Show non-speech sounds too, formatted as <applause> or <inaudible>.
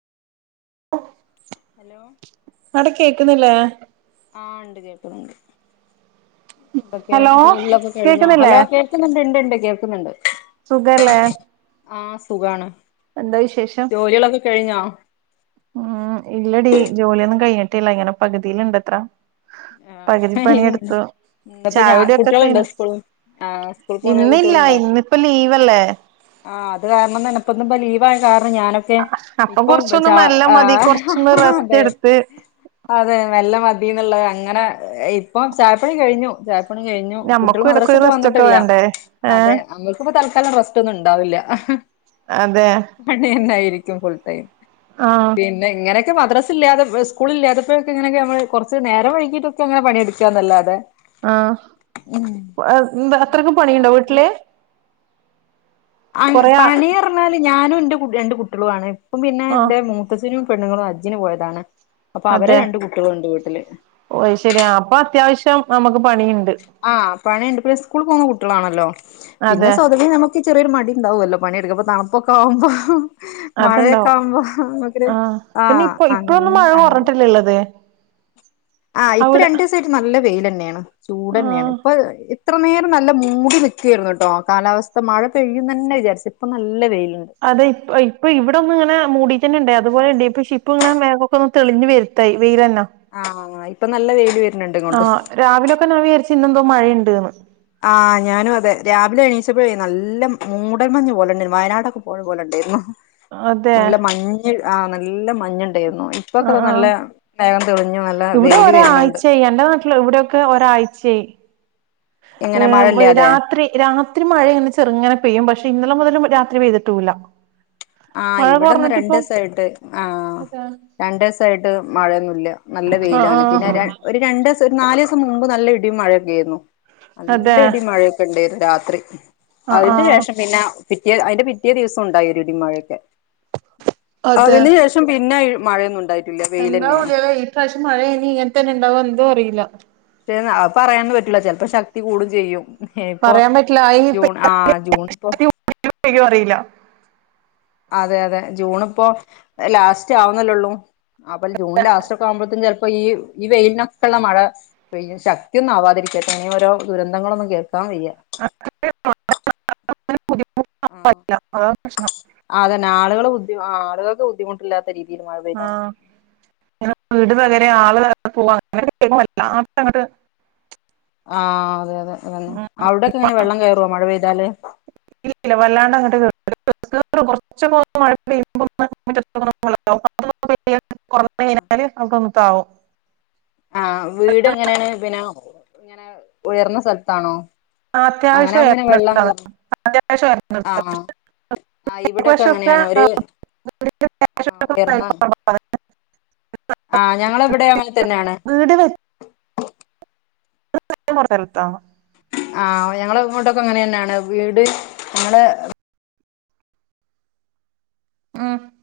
Hello ക്ക്ണില്ലേ ആഹ് ഉണ്ട് കേൾക്ക്ണ്‌ണ്ട് എന്തൊക്കെ ഹലോ ജോലിളൊക്കെ കഴിഞ്ഞോ കേക്കുന്നില്ലേ ഹലോ കേൾക്കുന്നുണ്ട് ഇണ്ട് ഇണ്ട് കേൾക്കുന്നുണ്ട് തല്ലേ ആ സുഖാണ് എന്താ വിശേഷം? ജോലികളൊക്കെ കഴിഞ്ഞോ? ഉം ഇല്ലടി ജോലിയൊന്നും കഴിഞ്ഞിട്ടല്ല ഇങ്ങനെ പകുതിയിലിണ്ടത്ര. ആഹ് പകുതിപ്പണിയടുത്തു. ഇന്നിപ്പോ ഞാ ചായൊടിക്കെ കുട്ടികളുണ്ടോ കഴഞ്ഞു സ്കൂള് ആഹ് സ്കൂൾ പോകുന്ന ഇന്നില്ല കുട്ടികളുണ്ടോ ഇന്നിപ്പോ ലീവല്ലെ. ആഹ് അത് കാരണം നനപ്പൊന്നും ബലീവായ അ ഞാനൊക്കെ അപ്പൊ ഇപ്പൊ കൊറച്ചൊന്ന് ചാ മെല്ലെ മതി കൊറച്ചൊന്ന് റെസ്റ്റ് എടുത്ത് അതെ നല്ല മതിന്നുള്ളതങ്ങനെ ഇപ്പം ചായപ്പണി കഴിഞ്ഞു ച പണി കഴിഞ്ഞു കുട്ടികൾ ഞമ്മക്കും ഇടക്കൊരു മദ്രസട്ട് റെസ്റ്റ് ഒക്കെ വന്നിട്ടില്ല വേണ്ടേ ഏ അതെ നമ്മുക്കിപ്പം തൽ കാല റസ്റ്റന്നും ഇണ്ടാവില്ല ആഹ അതെ പണി തന്നെയിരിക്കും ഫുൾ ടൈം. ആഹ് പിന്നെ ഇങ്ങനെക്കെ മദ്രസില്ലാതെ സ്കൂളില്ലാതപ്പോക്കെങ്ങനെക്കെപ്പൊക്കെ കുറച്ച് നേരം വൈകിട്ട പണിയടുക്കാന്നല്ലാതെ ആ അത്രക്ക് ഉം പണിണ്ടോ വീട്ടില്? ആ കൊറേ ആ പണിറഞ്ഞാല് ഞാനും ന്റെ കു രണ്ട് കുട്ടിളും ആണ് ഇപ്പംപിന്നെ ന്റെ മൂത്തച്ചനും പെണ്ണുങ്ങളും ഹജ്ജിന് പോയതാണ്. അപ്പൊ അവരെ അതെ രണ്ട് കുട്ടികളുണ്ട് വീട്ടില് ഓ ശരിയാ അപ്പൊത്യാവശ്യം നമുക്ക് പണിയു ആഹ പണിണ്ട് പിന്നെ സ്കൂളിൽ പോകുന്ന കുട്ടികളാണല്ലോ പിന്നെ അതെ സ്വാതര് നമക്ക് ചെറിയൊരു മടിണ്ടാവല്ലോ പണിടുക്ക തണുപ്പൊക്കെ ആവുമ്പോ മഴയൊക്കെ അതുണ്ടാവും ആവുമ്പോ മക്കൊരു ആഹ് ആ പിന്നെ ഇപ്പൊ ഇപ്പൊന്നും മഴ അങ്ങ കുറഞ്ഞിട്ടില്ലള്ളത് ആഹ് ഇപ്പൊ അവിടെ രണ്ടുസയിട്ട് നല്ല വെയിലന്നേണ് ചൂടന്നെണ് ആഹ് ഇപ്പൊ ഇത്ര നേരം നല്ല മൂടി നിക്കായിരുന്നുട്ടോ കാലാവസ്ഥ മഴ പെയ്യും ന്നന്നെ വിചാരിച്ചു പ്പം നല്ല വെയില്. അതെ ഇപ്പ ഇപ്പൊ വിടെ ഒന്ന് ങ്ങനെ മൂടി ഇണ്ട് അതുപോലണ്ട് ഇപ്പ ഷിപ്പൊങ്ങനെ മേഘക്കെന്ന് തെളിഞ്ഞു വരുത്തായി. വെയിലെന്ന ആഹ് ഇപ്പൊ നല്ല വെയില് വര്ന്ണ്ട് ആ ഇങ്ങോട്ടും രാവിലൊക്കൊ ഞാന് വിചാരിച്ച ന്നന്ദോ മഴയണ്ട്ന്ന്. ആഹ് ഞാനും അതെ രാവിലെ എണീച്ചപ്പോഴേ നല്ല മൂടൽമഞ്ഞ് പോലേണ്ടായിരുന്നു വയനാടൊക്കെ പോയ പോലെ ണ്ടായിരുന്നു. അതെ. ആഹ് നല്ല മഞ്ഞ യിര്ന്നു ഇപ്പൊക്കെത ആഹ് ആഹ് നല്ല മേഘം തെളിഞ്ഞു നല്ല ഇവിടെ വെയിൽ വരുന്നുണ്ട്. പഴ്ച് മഴ ഇല്ലാതെ രാത്രി രാത്രി മഴനെ ചെർങ്ങനെ പെയ്യും പക്ഷെ ഇന്നലെ മുതൽ രാത്രി പെയ്തിട്ടൂല. ആ ഇവിടെന്ന് രണ്ടിസായിട്ട് ആ അതാ രണ്ടിസായിട്ട് മഴയൊന്നുല്ല നല്ല ആഹ് വെയിലാണ് പിന്നെ ആഹ് ഒരു രണ്ടസം ഒരു നാല്സം മുമ്പ് നല്ല ഇടി മഴയൊക്കെണ്ടയ്രുന്നു അതെ നല്ല ഇടി മഴയൊക്കെണ്ടായിരുന്നു രാത്രി ആഹ് അതിന്റെ ആഹ് ശേഷം പിന്നെ പിറ്റേ അയ്‌ന്റെ പിറ്റേ ദിവസണ്ടായൊരുടിം മഴൊക്കെ അതെ അതിന് ശേഷം പിന്നെ ഈ മഴയൊന്നുണ്ടായില്ല എന്താ വിളിയാഈ പ്രാവശ്യം മഴയനി ഇങ്ങന് ത്തന്നെ ണ്ടാവോ ന്തോ അറില അ പറയാനന്നും പറ്റുല ചെലപ്പോ ശക്തി കൂടും ചെയ്യും ഇപ്പൊ പറയാൻ പറ്റില്ല ജൂൺ ആ ജൂൺപ്പോ പെയ്യോന്ന് അറില്ല അതെ അതെ ജൂണ്പ്പോ ലാസ്റ്റ വുന്നല്ലേള്ളൂ അപ്പൽ ജൂൺ ലാസ്റ്റോക്കെമ്പഴ്ത്ത്ക്കും ചില പ്പൊ ഈ ഈ വെയിലിനൊക്കെള്ള മഴ പെയും ശക്തിയൊന്നവാതിരിക്കട്ടെ ഇനീ ഓരോ ദുരന്തങ്ങളൊന്നും കേ ക്കാൻ വയ്യ മഴ പറ്റില്ല ആ ആതന്നെ ആളുകളെ ബുദ്ധി ആളുകൾക്ക് ബുദ്ധിമുട്ടില്ലാത്ത രീതിൽ മഴ പെയ്താ ആഹ് മതി വീട് തകരെ ആള് പോവാ അങ്ങനെക്കൊ കേൾ ആഹ അതെ അതെ അതന്നെ അവിടെക്കെങ്ങനെ വെള്ളം കേറോ മഴ പെയ്താല് ഇവിടെ കുറച്ച് മഴ പെയ്യുമ്പോൾ തന്നെ മുറ്റത്തൊക്കെ വെള്ളവും കുറെ കഴിഞ്ഞാൽ അതൊക്കെ താവും ആ വീട് എങ്ങനെണ് പിന്നെ ഇങ്ങനെ ഉയർന്ന സ്ഥലത്താണോ അങ്ങനെ അത്യാവശ്യം ആവുമ്പോ പിന്നെ ഉയർന്ന വെള്ളം സ്ഥലത്താണ് കേറും ആഹ് ആഹ് ഇവിടെയൊക്കെ ഇപ്രാവശ്യം ഒക്കെ അങ്ങനെയാണ് ഒരു ആഹ് വെയിലും മഴയും കുറവാണ് ആ ഞങ്ങള വ്ടെ അങ്ങനെ തന്നെയാണ് വീട് വെച്ച <unintelligible> ആ ഞങ്ങളങ്ങോട്ടൊക്കെ അങ്ങനെ ന്നെയാണ് വീട് ഞങ്ങളെ ഉം